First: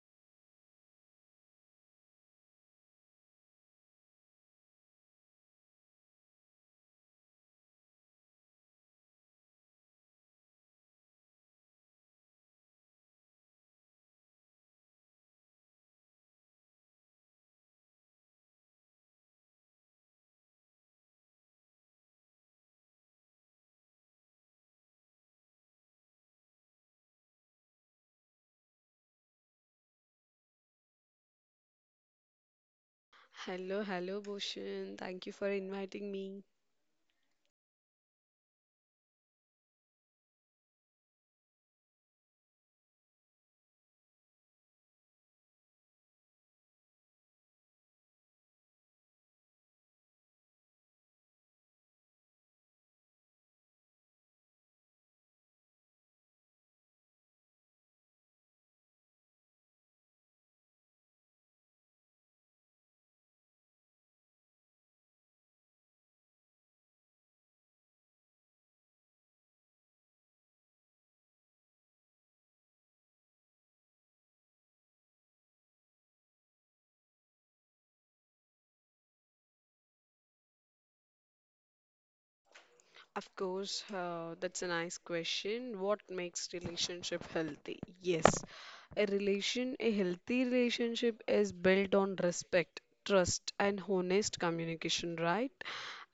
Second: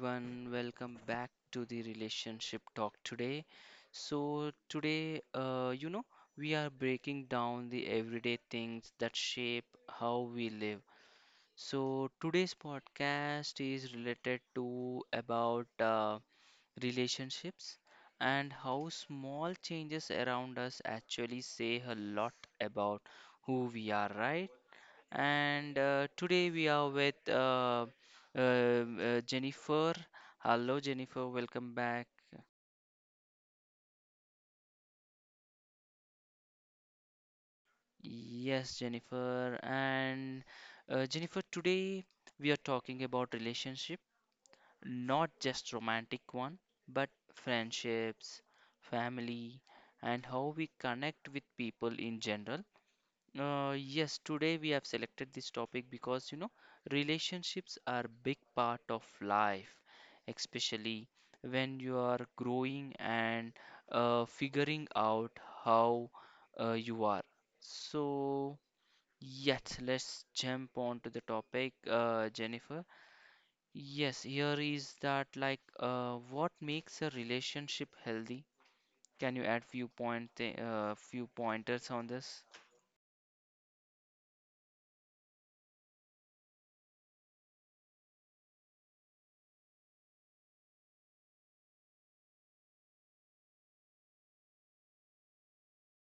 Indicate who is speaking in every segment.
Speaker 1: everyone, welcome back to the relationship talk today. So today, we are breaking down the everyday things that shape how we live. So today's podcast is related to about relationships and how small changes around us actually say a lot about who we are, right? And today we are with Jennifer. Hello, Jennifer, welcome back.
Speaker 2: Hello, hello, Bhushan. Thank you for inviting me.
Speaker 1: Yes, Jennifer. And Jennifer, today we are talking about relationship, not just romantic one, but friendships, family, and how we connect with people in general. Yes, today we have selected this topic because you know relationships are big part of life, especially when you are growing and figuring out how you are. So, yes, let's jump on to the topic, Jennifer. Yes, here is that what makes a relationship healthy? Can you add few point, th few pointers on this?
Speaker 2: Of course, that's a nice question. What makes relationship healthy? Yes, a healthy relationship is built on respect, trust, and honest communication, right?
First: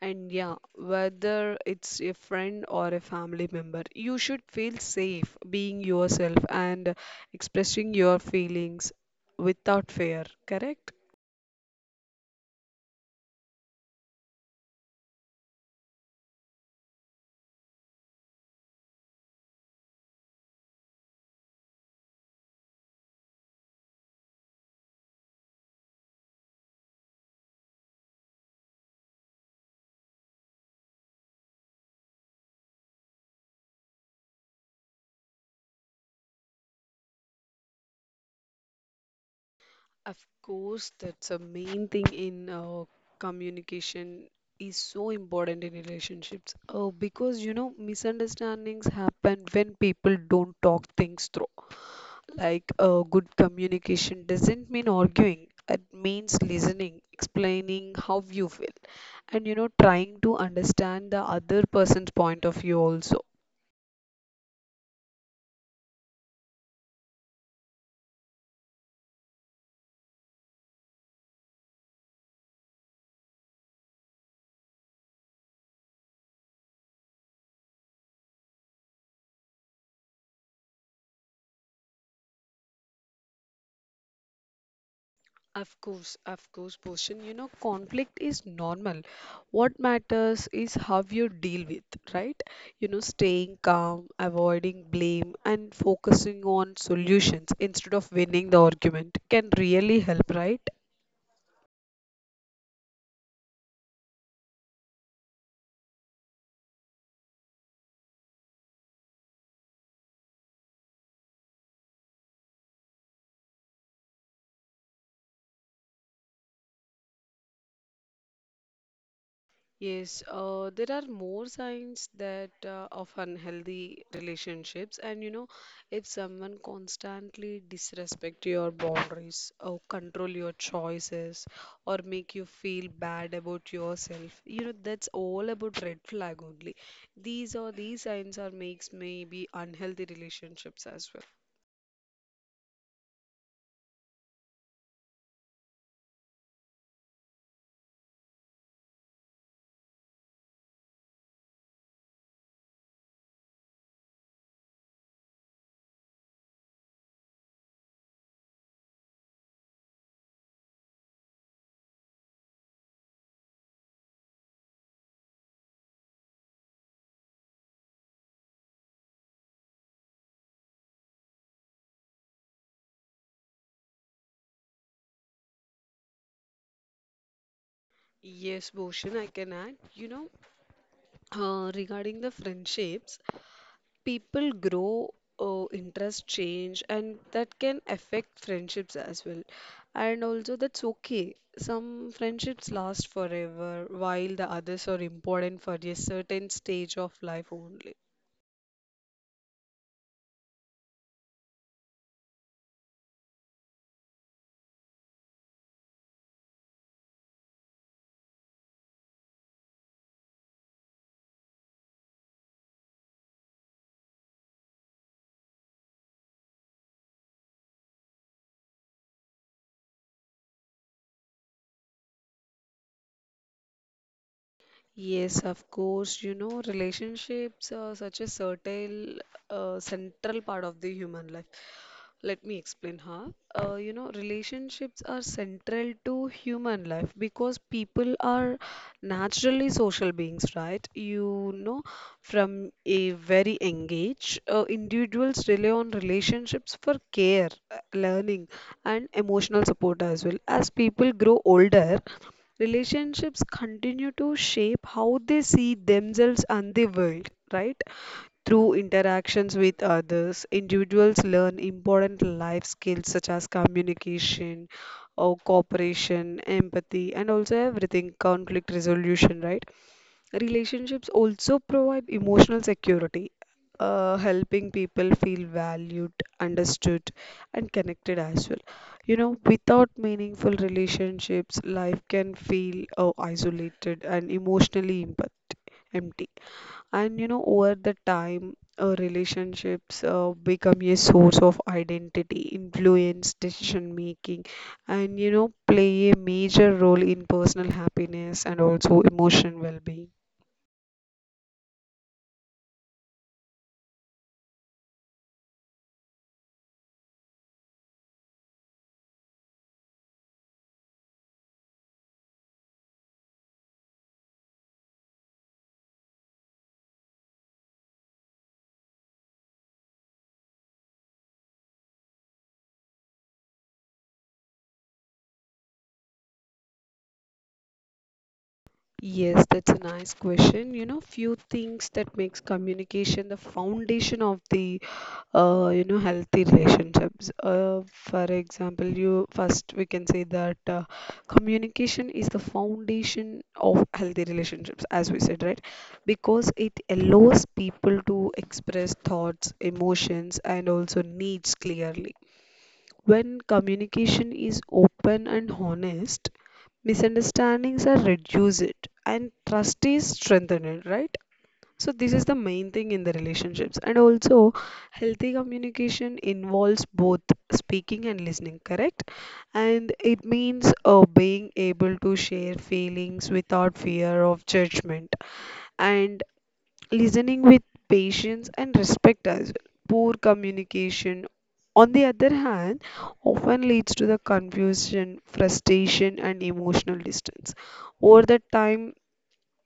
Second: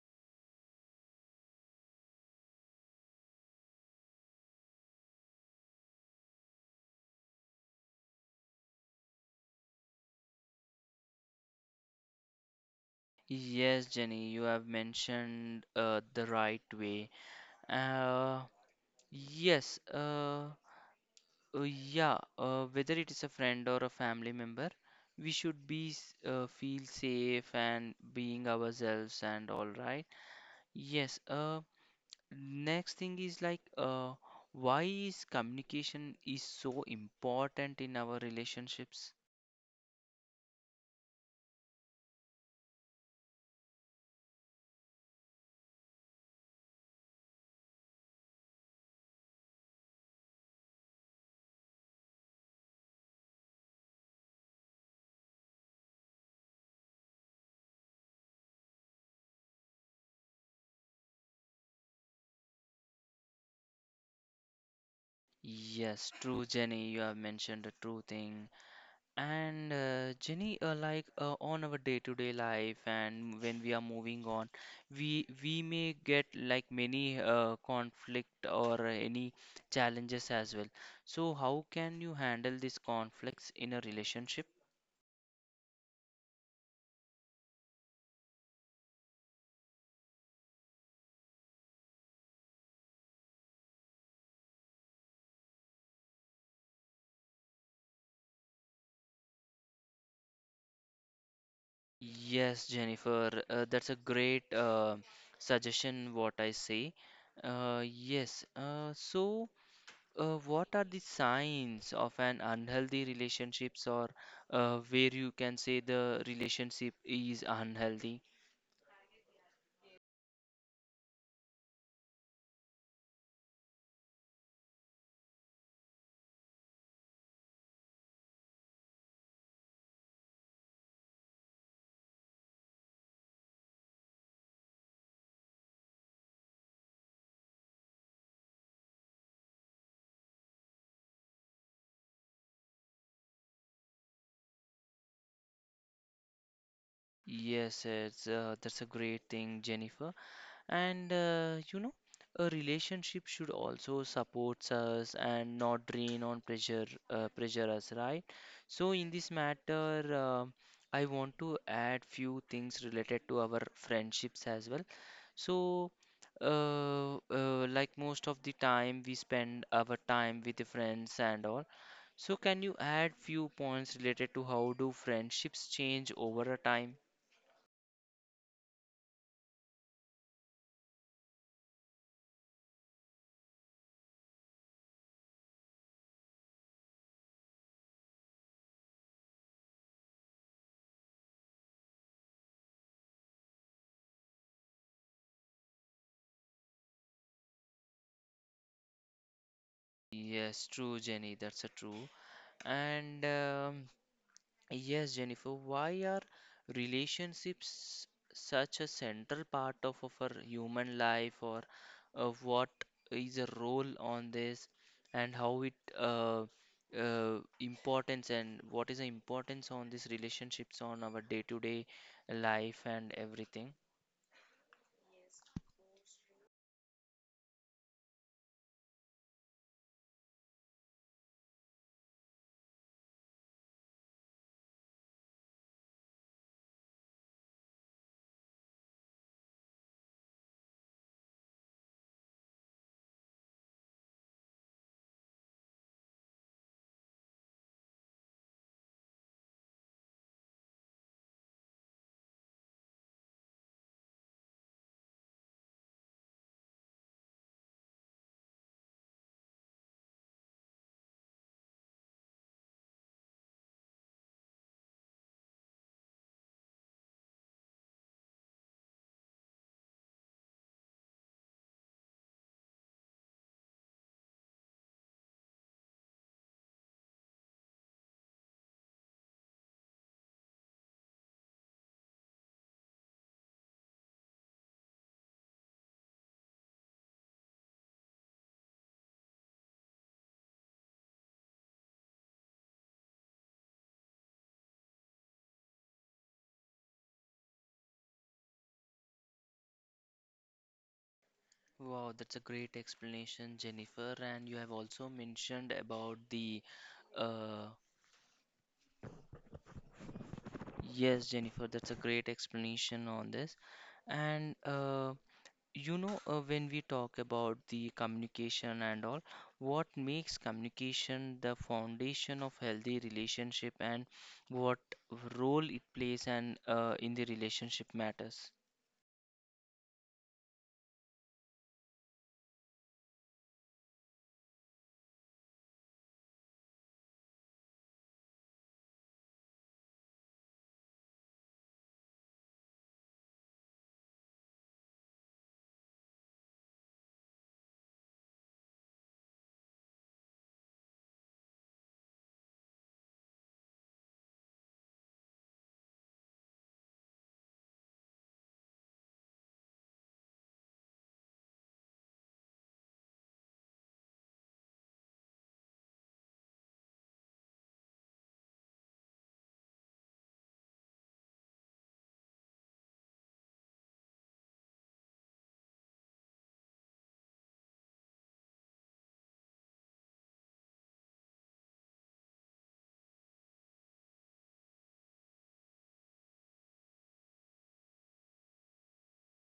Speaker 2: And yeah, whether it's a friend or a family member, you should feel safe being yourself and expressing your feelings without fear, correct?
Speaker 1: Yes, Jenny, you have mentioned the right way. Uh, yes, uh, yeah, whether it is a friend or a family member, we should be feel safe and being ourselves and all right. Yes, next thing is why is communication is so important in our relationships?
Speaker 2: Of course, that's a main thing in communication is so important in relationships. Because you know, misunderstandings happen when people don't talk things through. Good communication doesn't mean arguing. It means listening, explaining how you feel, and you know, trying to understand the other person's point of view also.
Speaker 1: Yes, true, Jenny, you have mentioned a true thing. And Jenny, on our day-to-day life, and when we are moving on, we may get like many conflict or any challenges as well. So how can you handle these conflicts in a relationship?
Speaker 2: Of course, Bhushan. You know, conflict is normal. What matters is how you deal with, right? You know, staying calm, avoiding blame, and focusing on solutions instead of winning the argument can really help, right?
Speaker 1: Yes, Jennifer, that's a great suggestion. What I say, yes. What are the signs of an unhealthy relationships or where you can say the relationship is unhealthy?
Speaker 2: Yes, there are more signs that of unhealthy relationships, and you know, if someone constantly disrespect your boundaries or control your choices or make you feel bad about yourself, you know, that's all about red flag only. These signs are makes maybe unhealthy relationships as well.
Speaker 1: That's a great thing, Jennifer. And you know, a relationship should also support us and not drain on pressure pressure us, right? So in this matter, I want to add few things related to our friendships as well. So, like most of the time, we spend our time with the friends and all. So, can you add few points related to how do friendships change over a time?
Speaker 2: Yes, Bhushan, I can add. You know, regarding the friendships, people grow interest change and that can affect friendships as well, and also that's okay. Some friendships last forever while the others are important for a certain stage of life only.
Speaker 1: Yes, true, Jenny. That's a true. And yes, Jennifer, why are relationships such a central part of our human life, or what is the role on this, and how it uh, importance and what is the importance on these relationships on our day-to-day life and everything?
Speaker 2: Yes, of course. You know, relationships are such a certain central part of the human life. Let me explain how. You know, relationships are central to human life because people are naturally social beings, right? You know, from a very young age, individuals rely on relationships for care, learning, and emotional support as well. As people grow older, relationships continue to shape how they see themselves and the world, right? Through interactions with others, individuals learn important life skills such as communication, or cooperation, empathy, and also everything conflict resolution, right? Relationships also provide emotional security, helping people feel valued, understood, and connected as well. You know, without meaningful relationships, life can feel isolated and emotionally empty. And you know, over the time, relationships become a source of identity, influence, decision making, and you know, play a major role in personal happiness and also emotional well-being.
Speaker 1: Wow, that's a great explanation, Jennifer. And you have also mentioned about the uh, yes, Jennifer, that's a great explanation on this. And you know, when we talk about the communication and all, what makes communication the foundation of healthy relationship and what role it plays and in the relationship matters.
Speaker 2: Yes, that's a nice question. You know, few things that makes communication the foundation of the you know healthy relationships. For example, you first we can say that communication is the foundation of healthy relationships, as we said, right? Because it allows people to express thoughts, emotions, and also needs clearly. When communication is open and honest, misunderstandings are reduced and trust is strengthened, right? So this is the main thing in the relationships. And also healthy communication involves both speaking and listening, correct. And it means being able to share feelings without fear of judgment and listening with patience and respect as well. Poor communication, on the other hand, often leads to the confusion, frustration, and emotional distance. Over the time,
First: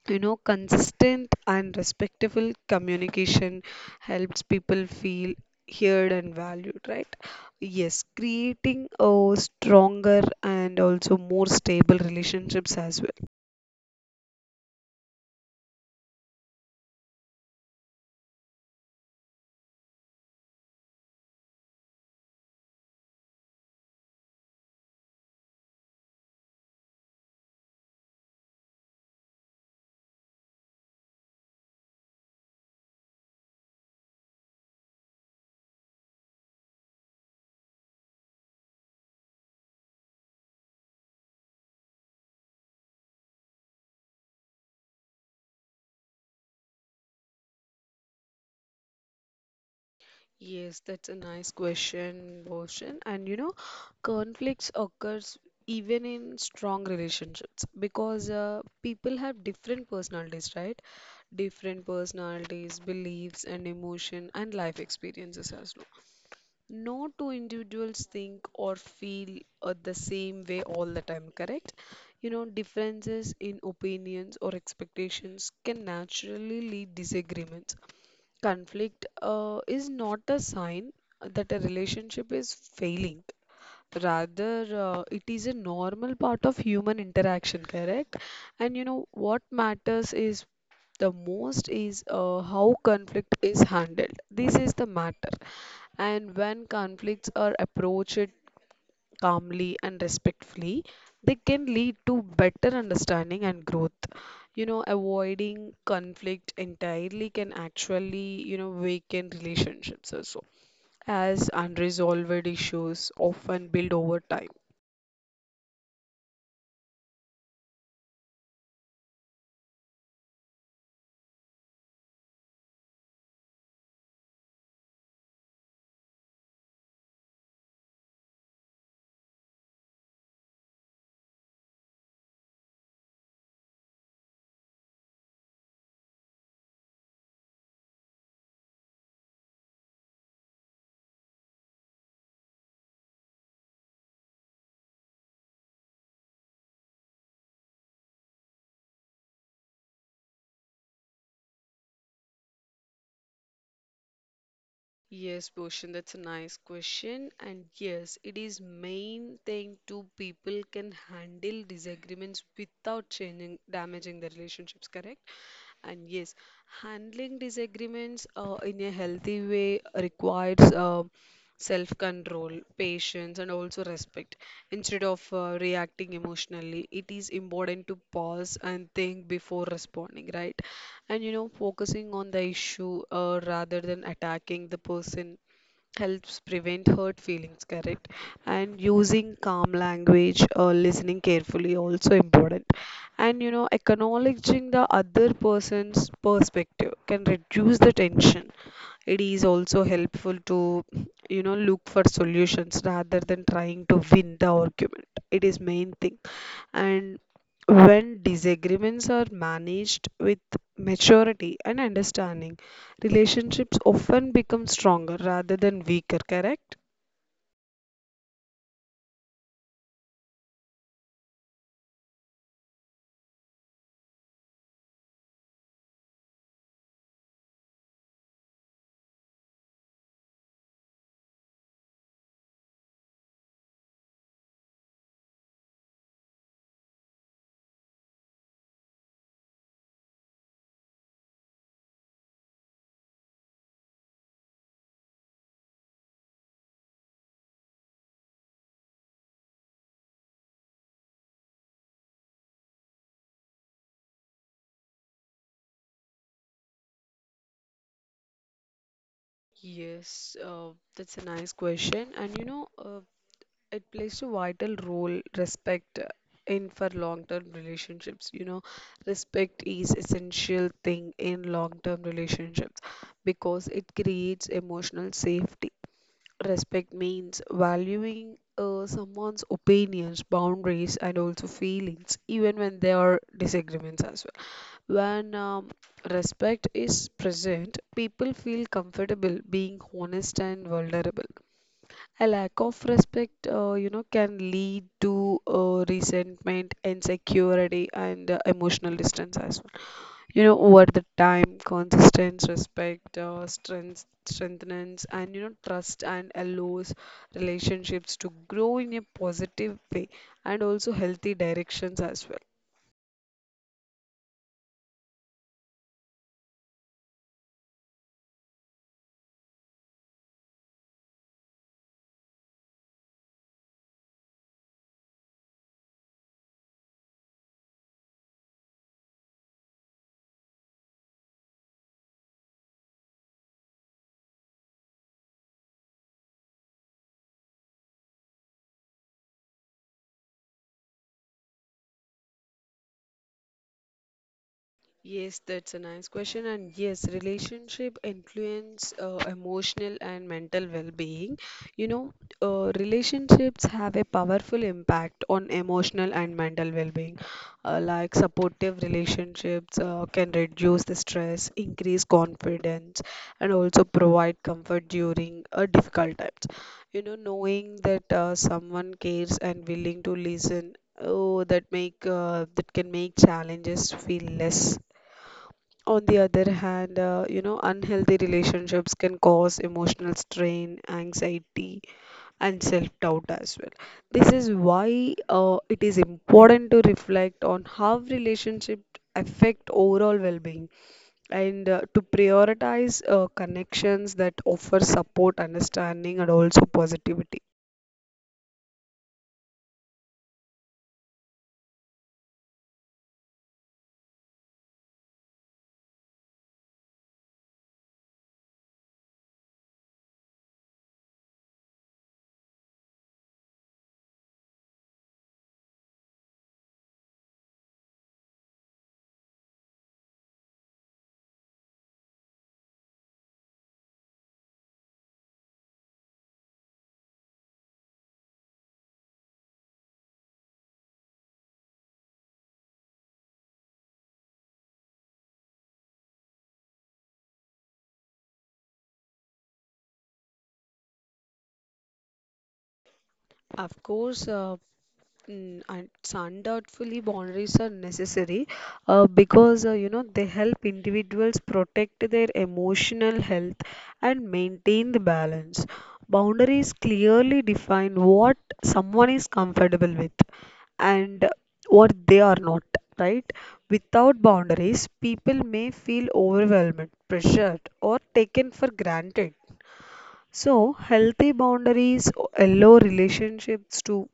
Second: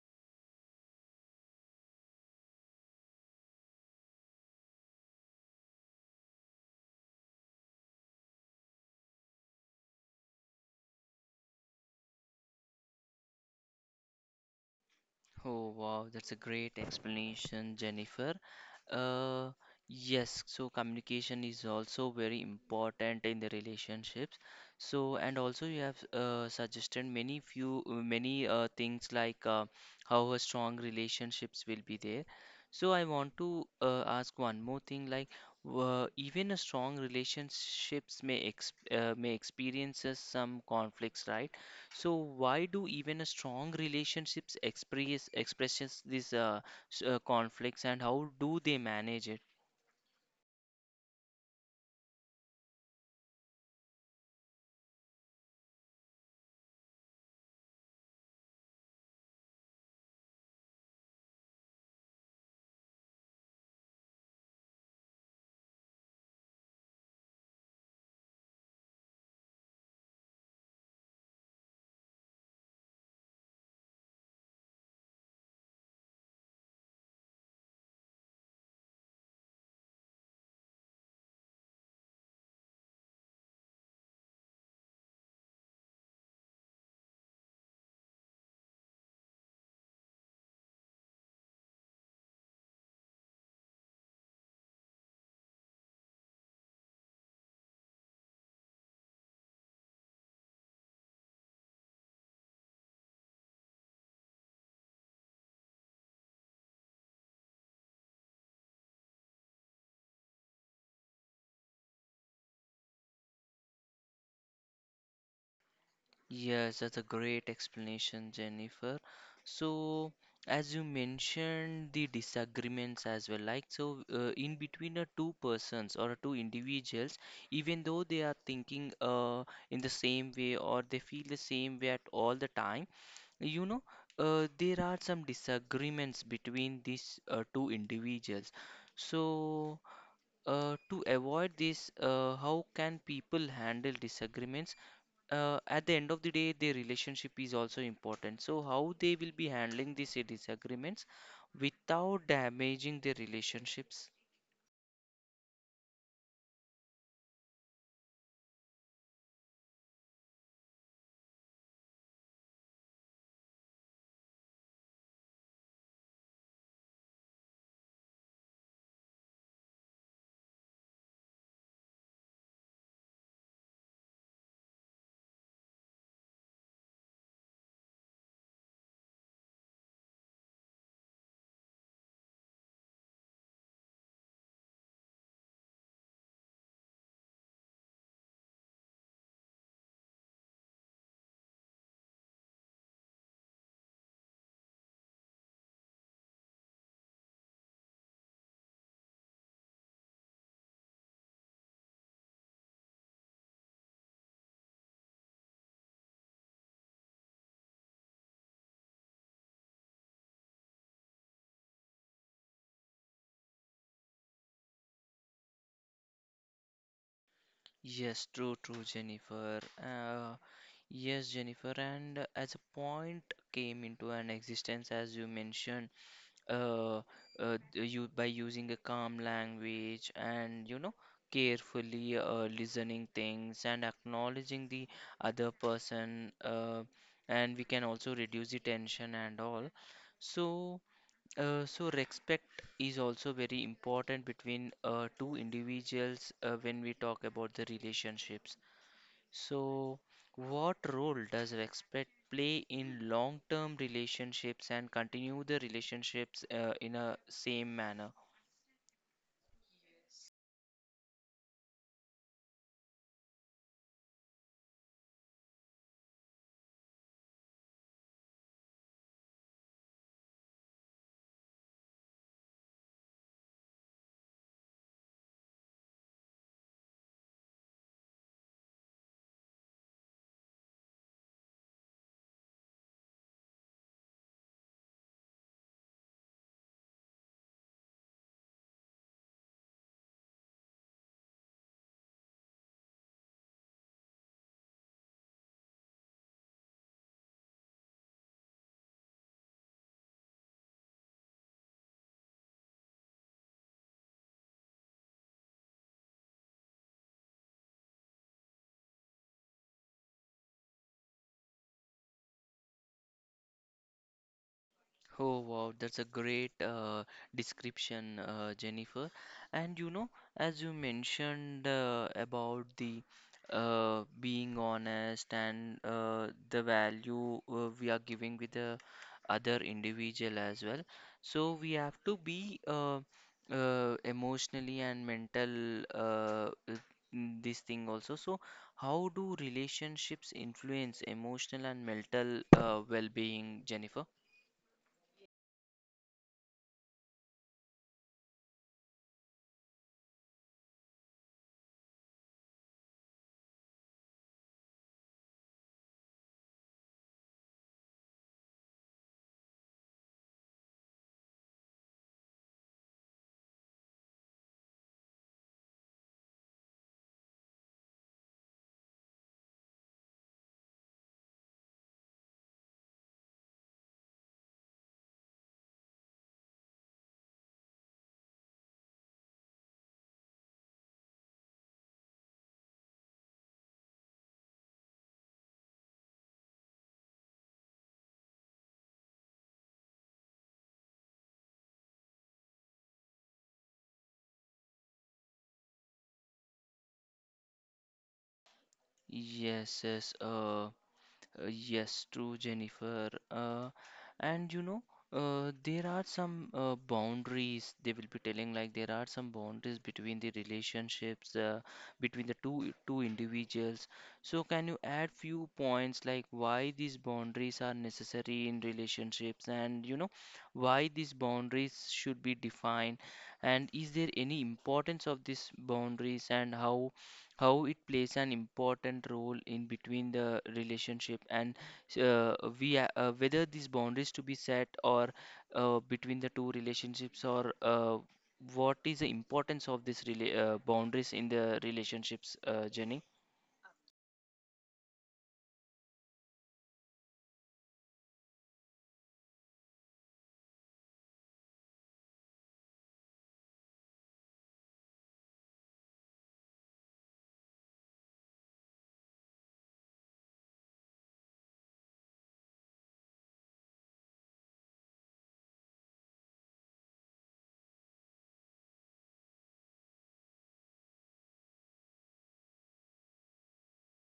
Speaker 2: you know, consistent and respectful communication helps people feel heard and valued, right? Yes, creating a stronger and also more stable relationships as well.
Speaker 1: Oh, wow, that's a great explanation, Jennifer. Uh, yes, so communication is also very important in the relationships. So, and also you have suggested many things how a strong relationships will be there. So, I want to ask one more thing, like even a strong relationships may experiences some conflicts, right? So why do even a strong relationships expresses these conflicts and how do they manage it?
Speaker 2: Yes, that's a nice question, Bhushan. And you know, conflicts occurs even in strong relationships because people have different personalities, right? Different personalities, beliefs, and emotion and life experiences as well. No two individuals think or feel the same way all the time, correct? You know, differences in opinions or expectations can naturally lead disagreements. Conflict is not a sign that a relationship is failing. Rather, it is a normal part of human interaction, correct? And you know what matters is the most is how conflict is handled. This is the matter. And when conflicts are approached calmly and respectfully, they can lead to better understanding and growth. You know, avoiding conflict entirely can actually, you know, weaken relationships also, as unresolved issues often build over time.
Speaker 1: Yes, that's a great explanation, Jennifer. So, as you mentioned, the disagreements as well, like so, in between two persons or two individuals, even though they are thinking in the same way or they feel the same way at all the time. You know, there are some disagreements between these two individuals. So, to avoid this, how can people handle disagreements? At the end of the day, their relationship is also important. So, how they will be handling these disagreements without damaging their relationships?
Speaker 2: Yes, Bhushan, that's a nice question. And yes, it is main thing two people can handle disagreements without damaging the relationships, correct? And yes, handling disagreements in a healthy way requires self control, patience, and also respect. Instead of reacting emotionally, it is important to pause and think before responding, right? And you know, focusing on the issue rather than attacking the person helps prevent hurt feelings, correct. And using calm language or listening carefully also important. And you know, acknowledging the other person's perspective can reduce the tension. It is also helpful to, you know, look for solutions rather than trying to win the argument. It is main thing. And when disagreements are managed with maturity and understanding, relationships often become stronger rather than weaker, correct.
Speaker 1: Yes, true, true, Jennifer. Yes, Jennifer. And as a point came into an existence, as you mentioned. uh, you by using a calm language and you know carefully listening things and acknowledging the other person, and we can also reduce the tension and all. So so respect is also very important between two individuals when we talk about the relationships. So, what role does respect play in long-term relationships and continue the relationships in a same manner?
Speaker 2: Yes, that's a nice question. And you know, it plays a vital role respect in for long-term relationships. You know, respect is essential thing in long-term relationships because it creates emotional safety. Respect means valuing someone's opinions, boundaries, and also feelings, even when there are disagreements as well. When respect is present, people feel comfortable being honest and vulnerable. A lack of respect, you know, can lead to resentment, insecurity, and emotional distance as well. You know, over the time, consistent respect, strengthens, and you know, trust and allows relationships to grow in a positive way and also healthy directions as well.
Speaker 1: Oh wow, that's a great description, Jennifer. And you know, as you mentioned about the being honest and the value we are giving with the other individual as well. So we have to be emotionally and mental this thing also. So how do relationships influence emotional and mental well-being, Jennifer?
Speaker 2: Yes, that's a nice question. And yes, relationship influence emotional and mental well-being. You know, relationships have a powerful impact on emotional and mental well-being. Like supportive relationships can reduce the stress, increase confidence, and also provide comfort during difficult times. You know, knowing that someone cares and willing to listen. Oh, that can make challenges feel less. On the other hand, you know, unhealthy relationships can cause emotional strain, anxiety, and self-doubt as well. This is why it is important to reflect on how relationships affect overall well-being and to prioritize connections that offer support, understanding, and also positivity.
Speaker 1: Yes, yes, uh, uh, yes, true, Jennifer. And you know, there are some boundaries they will be telling, like there are some boundaries between the relationships between the two individuals. So, can you add few points like why these boundaries are necessary in relationships, and you know, why these boundaries should be defined, and is there any importance of these boundaries, and how? How it plays an important role in between the relationship and uh, we whether these boundaries to be set or between the two relationships or what is the importance of these boundaries in the relationships, Jenny?
Speaker 2: Of course, and it's undoubtedly boundaries are necessary because you know they help individuals protect their emotional health and maintain the balance. Boundaries clearly define what someone is comfortable with and what they are not, right? Without boundaries, people may feel overwhelmed, pressured, or taken for granted. So, healthy boundaries allow relationships to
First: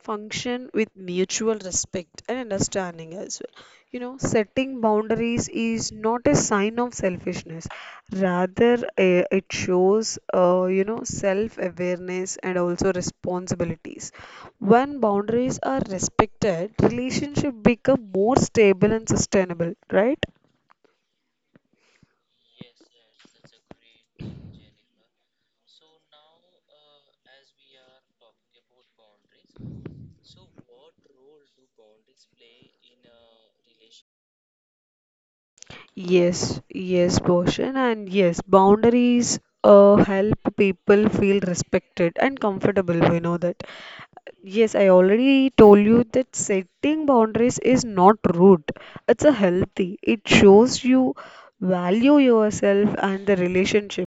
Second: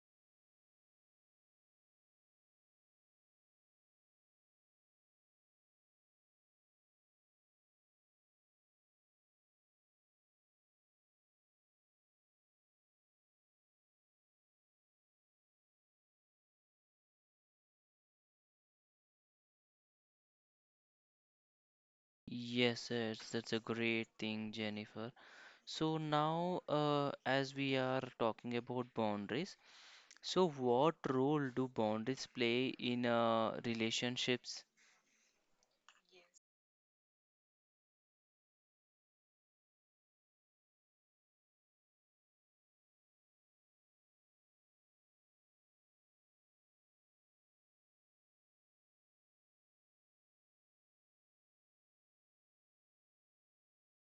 Speaker 2: function with mutual respect and understanding as well. You know, setting boundaries is not a sign of selfishness, rather, it shows, you know, self awareness and also responsibilities. When boundaries are respected, relationship become more stable and sustainable, right?
Speaker 1: Yes, yes, that's a great thing, Jennifer. So now, as we are talking about boundaries, so what role do boundaries play in relationships?
Speaker 2: Yes, yes, Bhushan, and yes, boundaries help people feel respected and comfortable. We know that. Yes, I already told you that setting boundaries is not rude. It's a healthy. It shows you value yourself and the relationship.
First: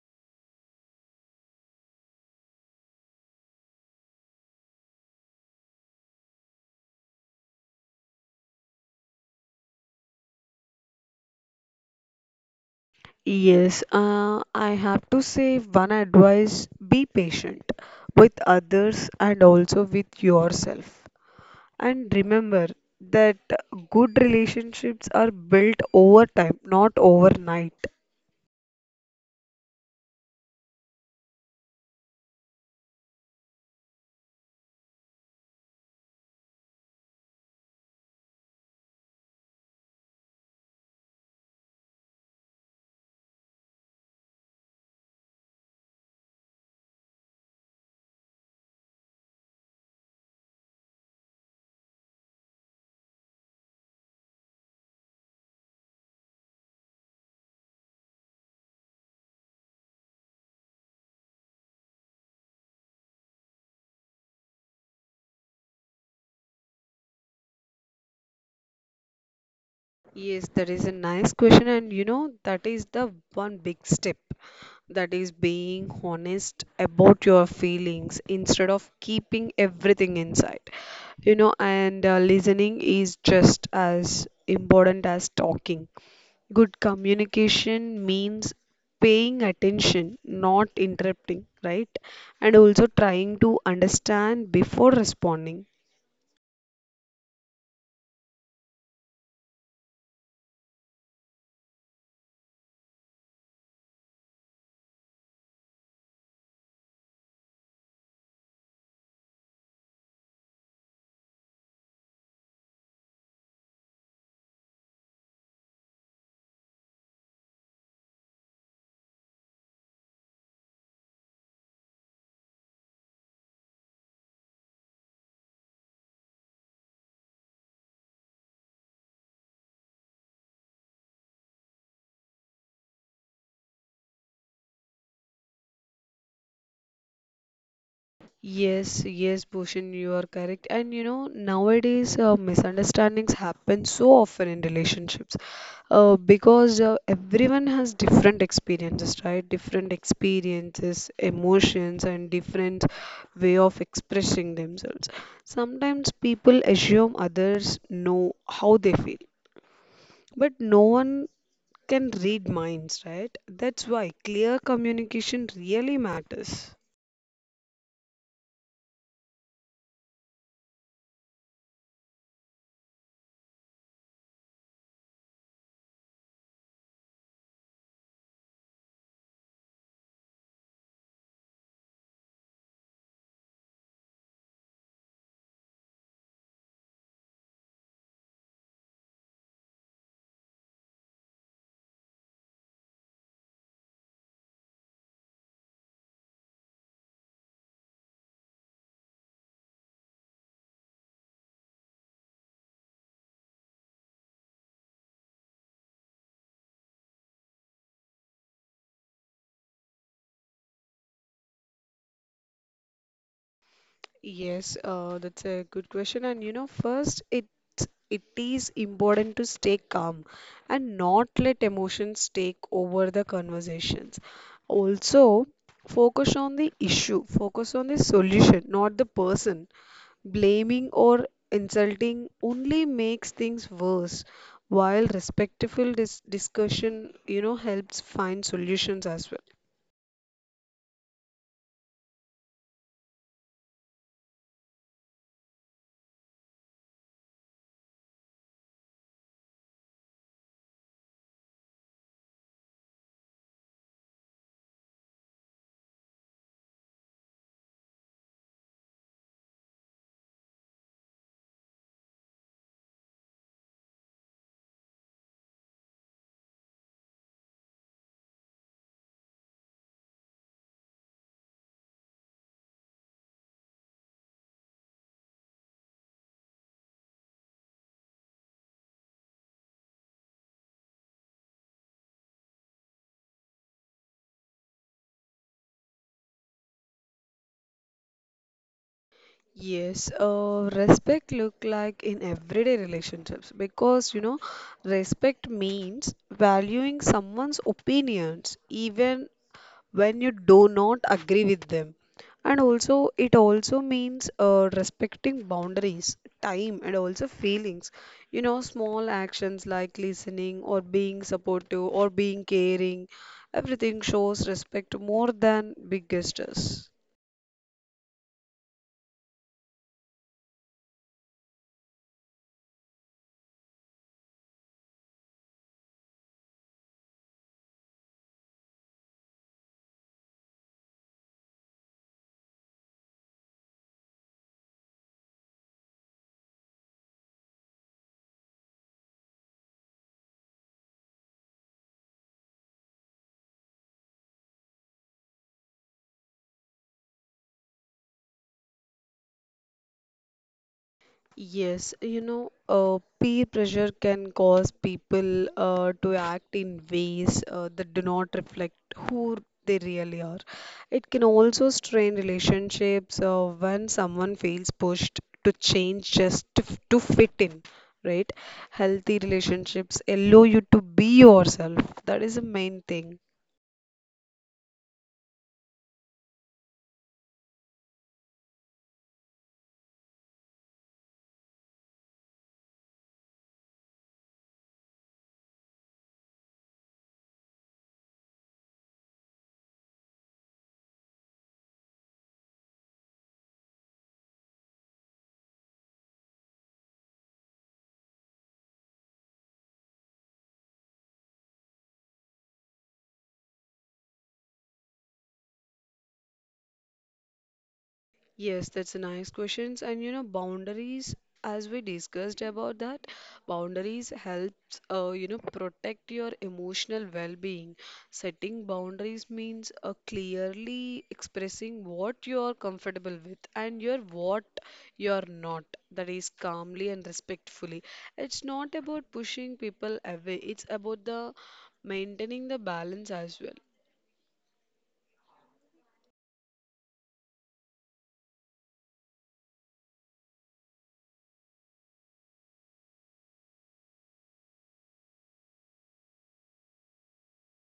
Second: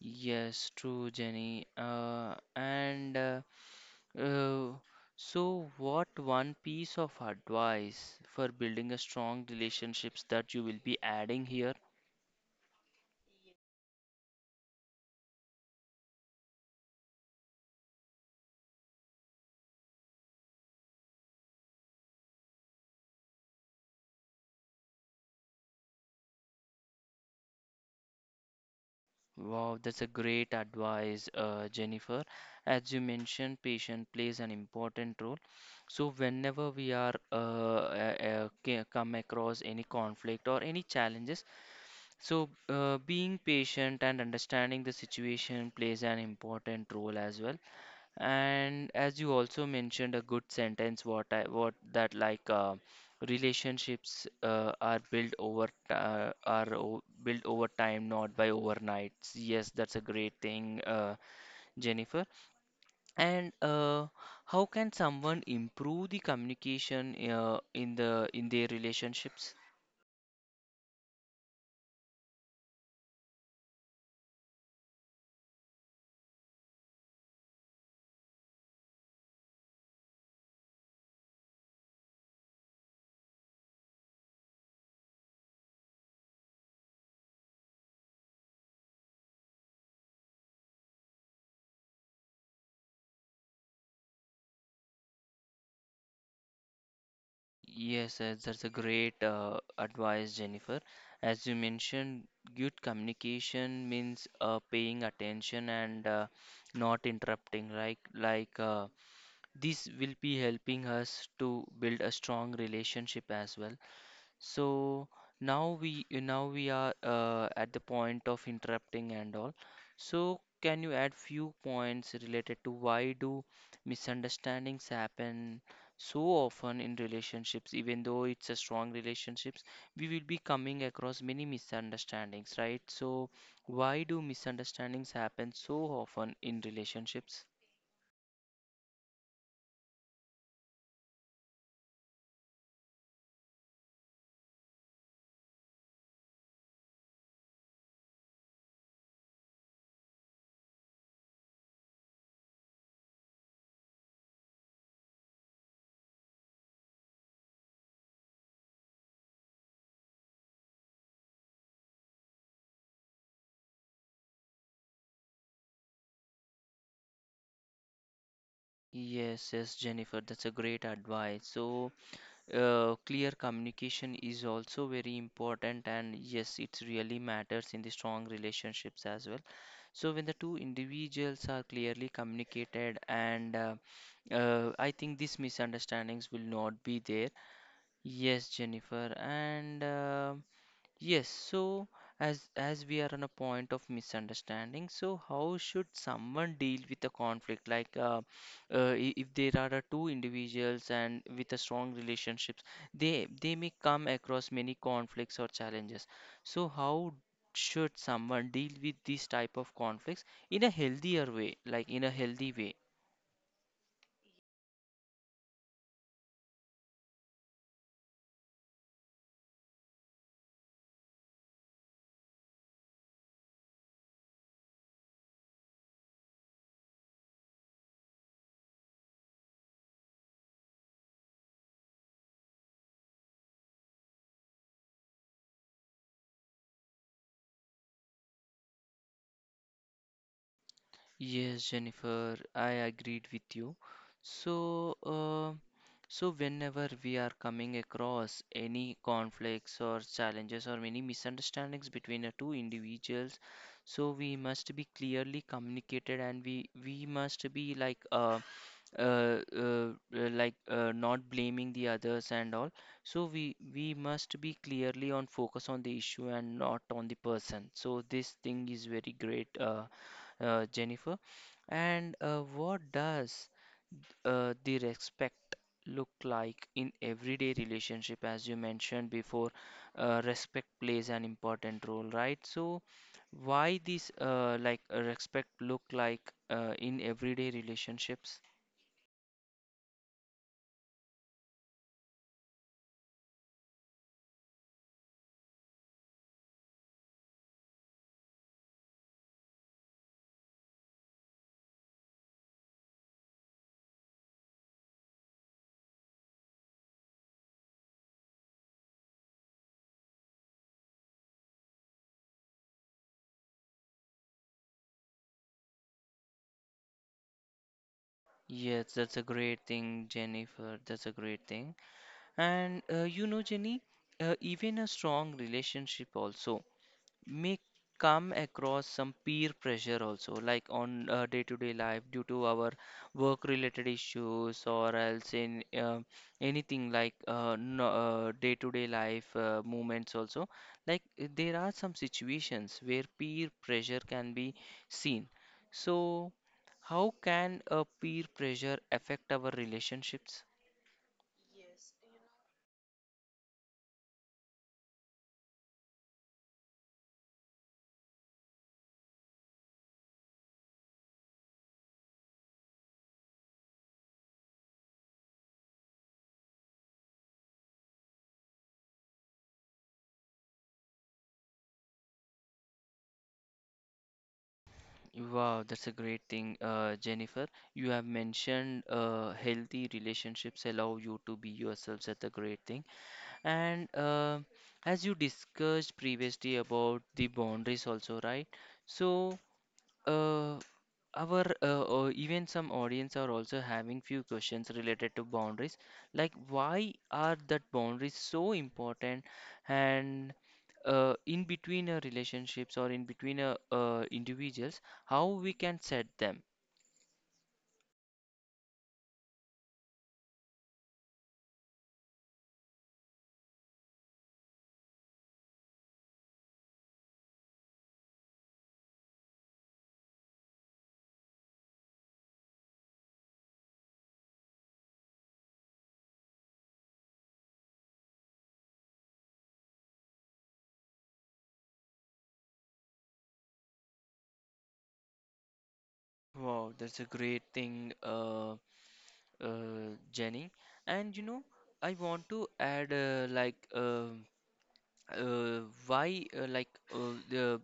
Speaker 1: Yes, true, Jenny. And uh, so, what one piece of advice for building a strong relationships that you will be adding here?
Speaker 2: Yes, I have to say one advice: be patient with others and also with yourself. And remember that good relationships are built over time, not overnight.
Speaker 1: Wow, that's a great advice, Jennifer. As you mentioned, patient plays an important role. So, whenever we are come across any conflict or any challenges, so being patient and understanding the situation plays an important role as well. And as you also mentioned, a good sentence, what I what that relationships are built over t- are o built over time, not by overnights. Yes, that's a great thing, Jennifer. And how can someone improve the communication in the in their relationships?
Speaker 2: Yes, that is a nice question, and you know, that is the one big step. That is being honest about your feelings instead of keeping everything inside. You know, and listening is just as important as talking. Good communication means paying attention, not interrupting, right? And also trying to understand before responding.
Speaker 1: Yes, yes, that's a great advice, Jennifer. As you mentioned, good communication means paying attention and not interrupting, right? This will be helping us to build a strong relationship as well. So now we are at the point of interrupting and all. So can you add few points related to why do misunderstandings happen so often in relationships, even though it's a strong relationships, we will be coming across many misunderstandings, right? So why do misunderstandings happen so often in relationships?
Speaker 2: Yes, yes, Bhushan, you are correct. And you know, nowadays misunderstandings happen so often in relationships because everyone has different experiences, right? Different experiences, emotions, and different way of expressing themselves. Sometimes people assume others know how they feel, but no one can read minds, right? That's why clear communication really matters.
Speaker 1: Yes, yes, Jennifer, that's a great advice. So clear communication is also very important, and yes, it really matters in the strong relationships as well. So, when the two individuals are clearly communicated, and I think these misunderstandings will not be there. Yes, Jennifer, and yes, so as we are on a point of misunderstanding, so how should someone deal with a conflict? If there are two individuals and with a strong relationships, they may come across many conflicts or challenges. So how should someone deal with these type of conflicts in a healthier way, like in a healthy way?
Speaker 2: Yes, that's a good question. And you know, first, it is important to stay calm and not let emotions take over the conversations. Also, focus on the issue, focus on the solution, not the person. Blaming or insulting only makes things worse, while respectful discussion, you know, helps find solutions as well.
Speaker 1: Yes, Jennifer, I agreed with you. So, so whenever we are coming across any conflicts or challenges or many misunderstandings between the two individuals, so we must be clearly communicated and we must be not blaming the others and all. So we must be clearly on focus on the issue and not on the person. So this thing is very great. Jennifer. And what does the respect look like in everyday relationship? As you mentioned before, respect plays an important role, right? So why this respect look like in everyday relationships?
Speaker 2: Yes, respect look like in everyday relationships because you know, respect means valuing someone's opinions even when you do not agree with them. And also, it also means respecting boundaries, time, and also feelings. You know, small actions like listening or being supportive or being caring, everything shows respect more than big gestures.
Speaker 1: Yes, that's a great thing, Jennifer. That's a great thing. And you know, Jenny, even a strong relationship also may come across some peer pressure also like on day-to-day life due to our work-related issues or else in anything like no, day-to-day life movements also there are some situations where peer pressure can be seen. So how can a peer pressure affect our relationships?
Speaker 2: Yes, you know, peer pressure can cause people to act in ways that do not reflect who they really are. It can also strain relationships when someone feels pushed to change just to, to fit in, right? Healthy relationships allow you to be yourself. That is the main thing.
Speaker 1: Wow, that's a great thing, Jennifer. You have mentioned healthy relationships allow you to be yourselves. That's a great thing. And as you discussed previously about the boundaries also, right? So uh, our or even some audience are also having few questions related to boundaries, like why are that boundaries so important and in between relationships or in between individuals, how we can set them.
Speaker 2: Yes, that's a nice questions. And you know, boundaries, as we discussed about that, boundaries helps you know protect your emotional well-being. Setting boundaries means clearly expressing what you're comfortable with and your what you're not. That is calmly and respectfully. It's not about pushing people away. It's about the maintaining the balance as well.
Speaker 1: Wow, that's a great thing, Jenny. And you know, I want to add uh, why uh, the,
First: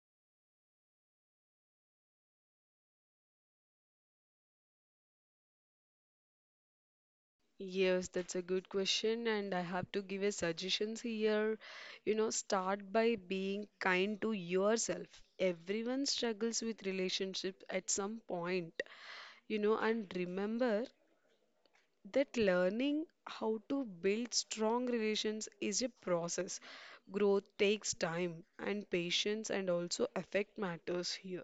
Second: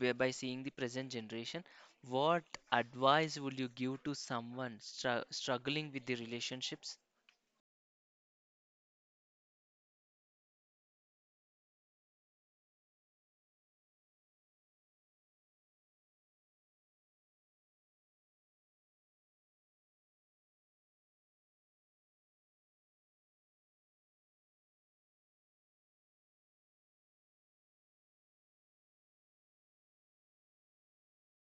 Speaker 1: by seeing the present generation what advice would you give to someone struggling with the relationships?
Speaker 2: Yes, that's a good question, and I have to give a suggestions here. You know, start by being kind to yourself. Everyone struggles with relationships at some point, you know, and remember that learning how to build strong relations is a process. Growth takes time and patience and also affect matters here.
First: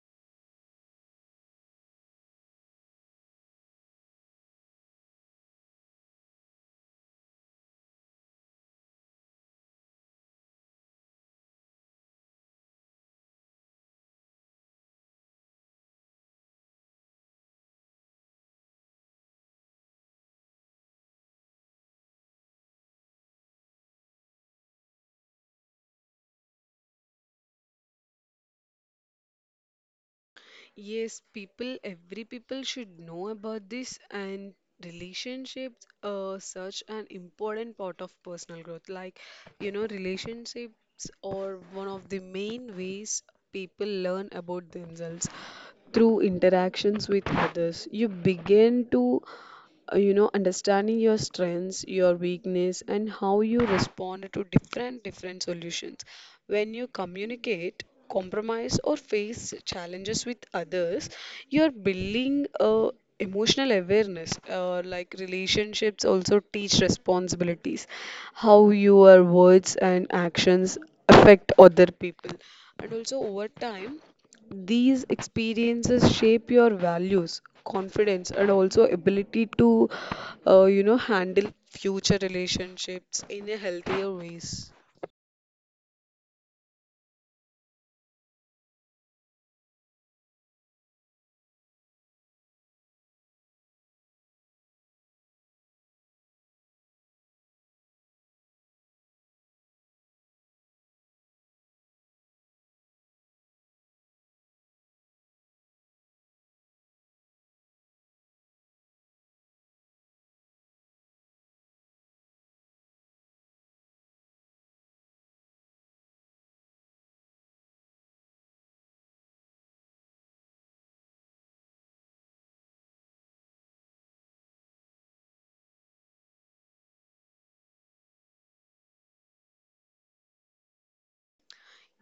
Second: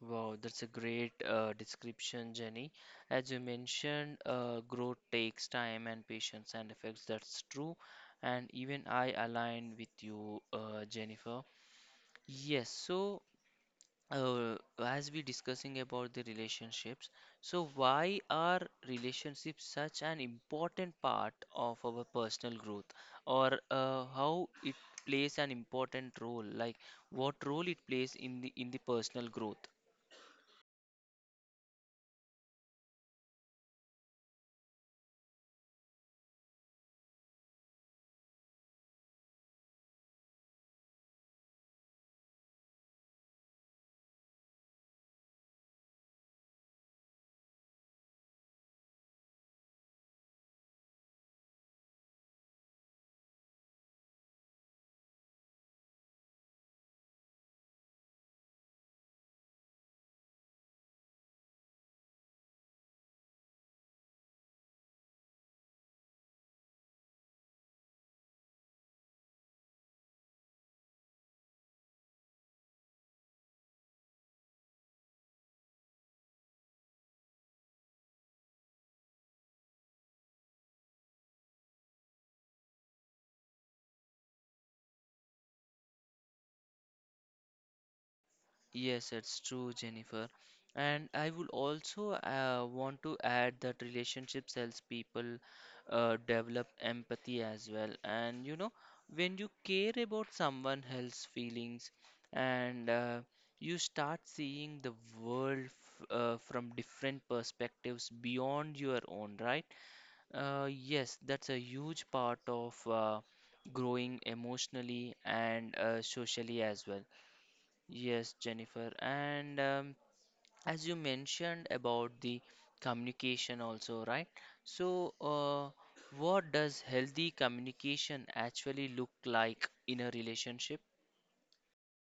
Speaker 1: Wow, that's a great description, Jenny. As you mentioned, growth takes time and patience and effects, that's true. And even I align with you, Jennifer. Yes, so uh, as we discussing about the relationships, so why are relationships such an important part of our personal growth, or how it plays an important role like what role it plays in the personal growth?
Speaker 2: Yes, people, every people should know about this and relationships are such an important part of personal growth. Like, you know, relationships are one of the main ways people learn about themselves through interactions with others. You begin to, you know, understanding your strengths, your weakness, and how you respond to different solutions. When you communicate, compromise, or face challenges with others, you're building a emotional awareness. Like relationships also teach responsibilities, how your words and actions affect other people. And also over time these experiences shape your values, confidence, and also ability to, you know, handle future relationships in a healthier ways.
Speaker 1: Yes, it's true, Jennifer. And I would also want to add that relationships helps people develop empathy as well. And you know, when you care about someone else's feelings and you start seeing the world f from different perspectives beyond your own, right? Yes, that's a huge part of growing emotionally and socially as well. Yes, Jennifer. And as you mentioned about the communication also, right? So, what does healthy communication actually look like in a relationship?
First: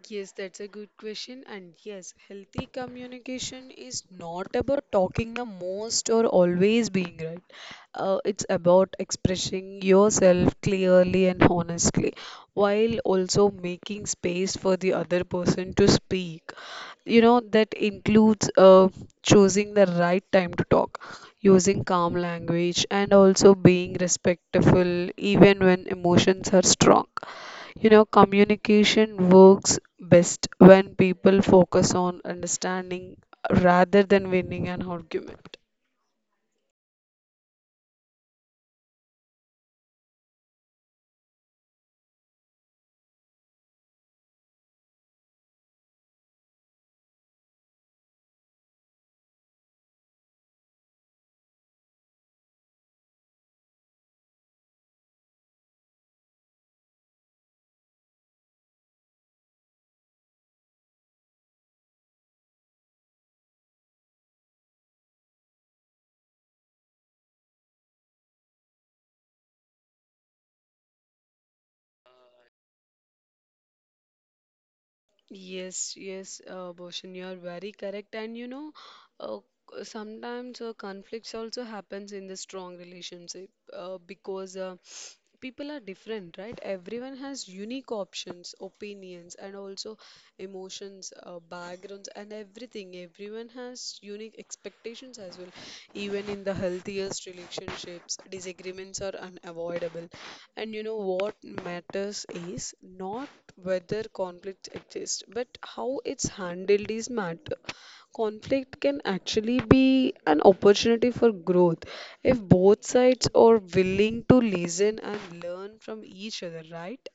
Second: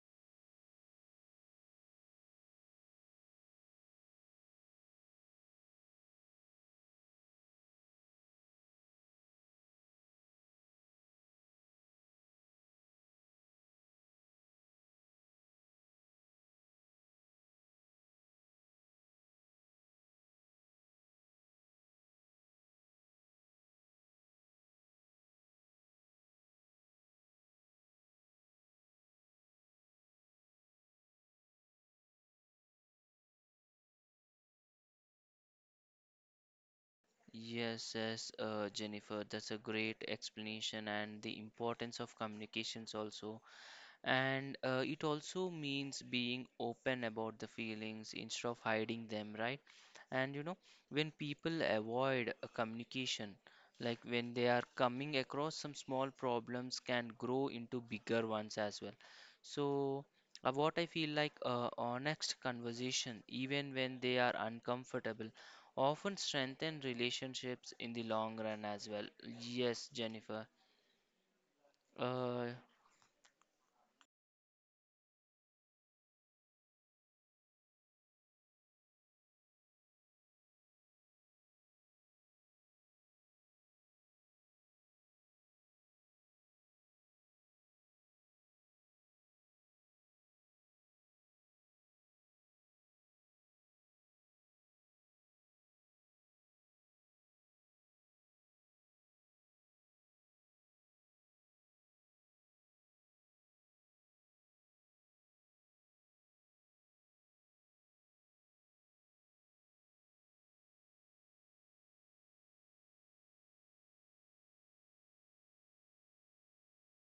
Speaker 2: Yes, that's a good question. And yes, healthy communication is not about talking the most or always being right. It's about expressing yourself clearly and honestly, while also making space for the other person to speak. You know, that includes choosing the right time to talk, using calm language, and also being respectful even when emotions are strong. You know, communication works best when people focus on understanding rather than winning an argument.
Speaker 1: Yes, yes, Jennifer, that's a great explanation and the importance of communications also. And it also means being open about the feelings instead of hiding them, right? And you know, when people avoid a communication, like when they are coming across some small problems, can grow into bigger ones as well. So, what I feel like honest conversation, even when they are uncomfortable, often strengthen relationships in the long run as well. Yes, Jennifer. Uh,
Speaker 2: Yes, yes, Bhushan, you are very correct. And you know, uh, sometimes conflicts also happens in the strong relationship because people are different, right? Everyone has unique options, opinions, and also emotions, backgrounds, and everything. Everyone has unique expectations as well. Even in the healthiest relationships, disagreements are unavoidable. And you know what matters is not whether conflict exists, but how it's handled is matter. Conflict can actually be an opportunity for growth if both sides are willing to listen and learn from each other, right?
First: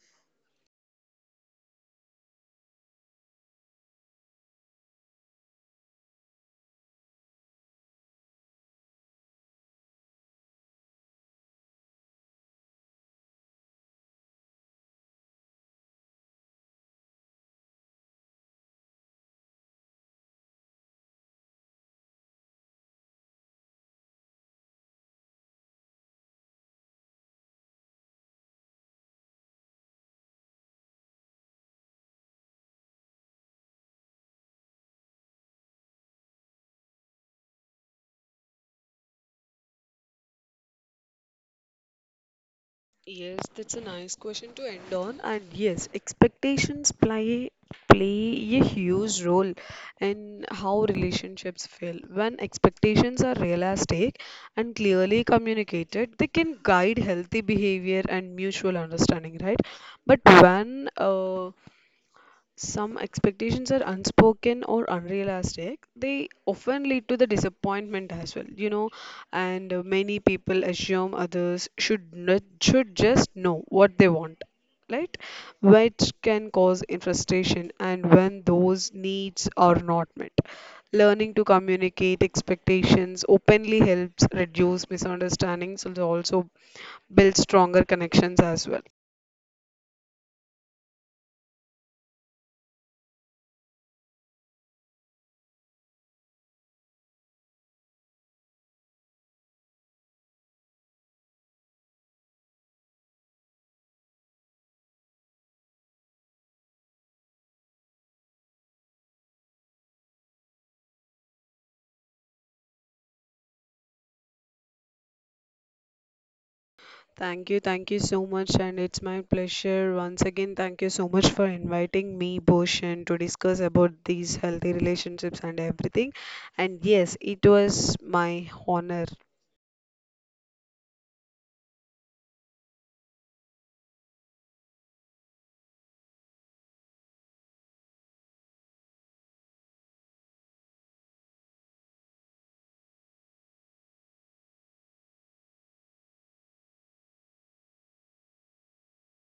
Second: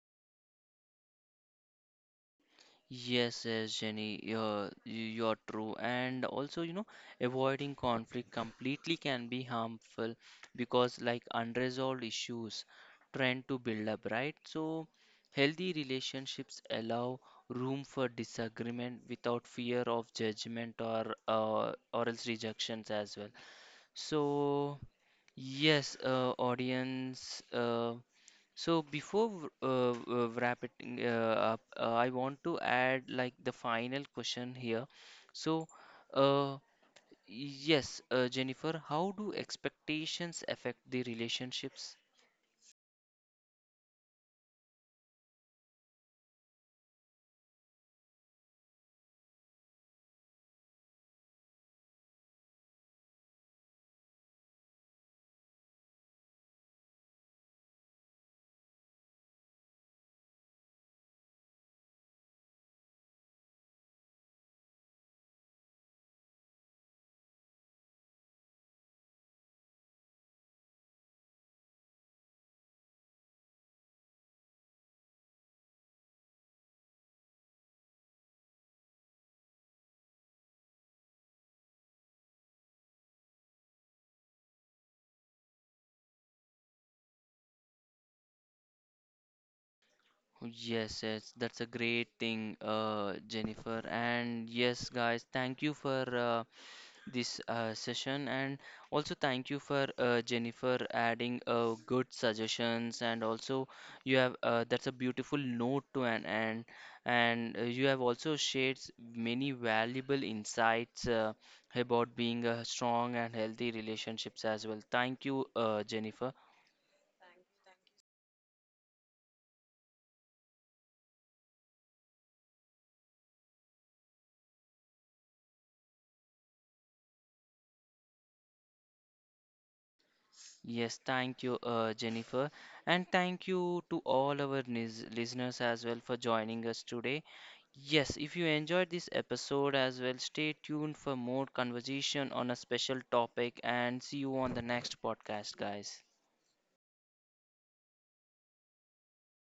Speaker 1: Yes, yes, Jenny, you're true. And also, you know, avoiding conflict completely can be harmful because, like, unresolved issues tend to build up, right? So, healthy relationships allow room for disagreement without fear of judgment or else rejections as well. So, yes, audience. So before wrap up, I want to add like the final question here. So, uh, yes, Jennifer, how do expectations affect the relationships?
Speaker 2: Yes, that's a nice question to end on. And yes, expectations play play a huge role in how relationships feel. When expectations are realistic and clearly communicated, they can guide healthy behavior and mutual understanding, right? But when some expectations are unspoken or unrealistic, they often lead to the disappointment as well, you know. And many people assume others should not, should just know what they want, right? Which can cause in frustration, and when those needs are not met, learning to communicate expectations openly helps reduce misunderstandings and also build stronger connections as well.
Speaker 1: Yes, yes, that's a great thing, Jennifer. And yes, guys, thank you for this session and also thank you for Jennifer adding good suggestions. And also you have that's a beautiful note to an end, and you have also shared many valuable insights about being a strong and healthy relationships as well. Thank you, Jennifer.
Speaker 2: Thank you so much, and it's my pleasure. Once again, thank you so much for inviting me, Bhushan, to discuss about these healthy relationships and everything. And yes, it was my honor.
Speaker 1: Yes, thank you, Jennifer, and thank you to all our listeners as well for joining us today. Yes, if you enjoyed this episode as well, stay tuned for more conversation on a special topic and see you on the next podcast, guys.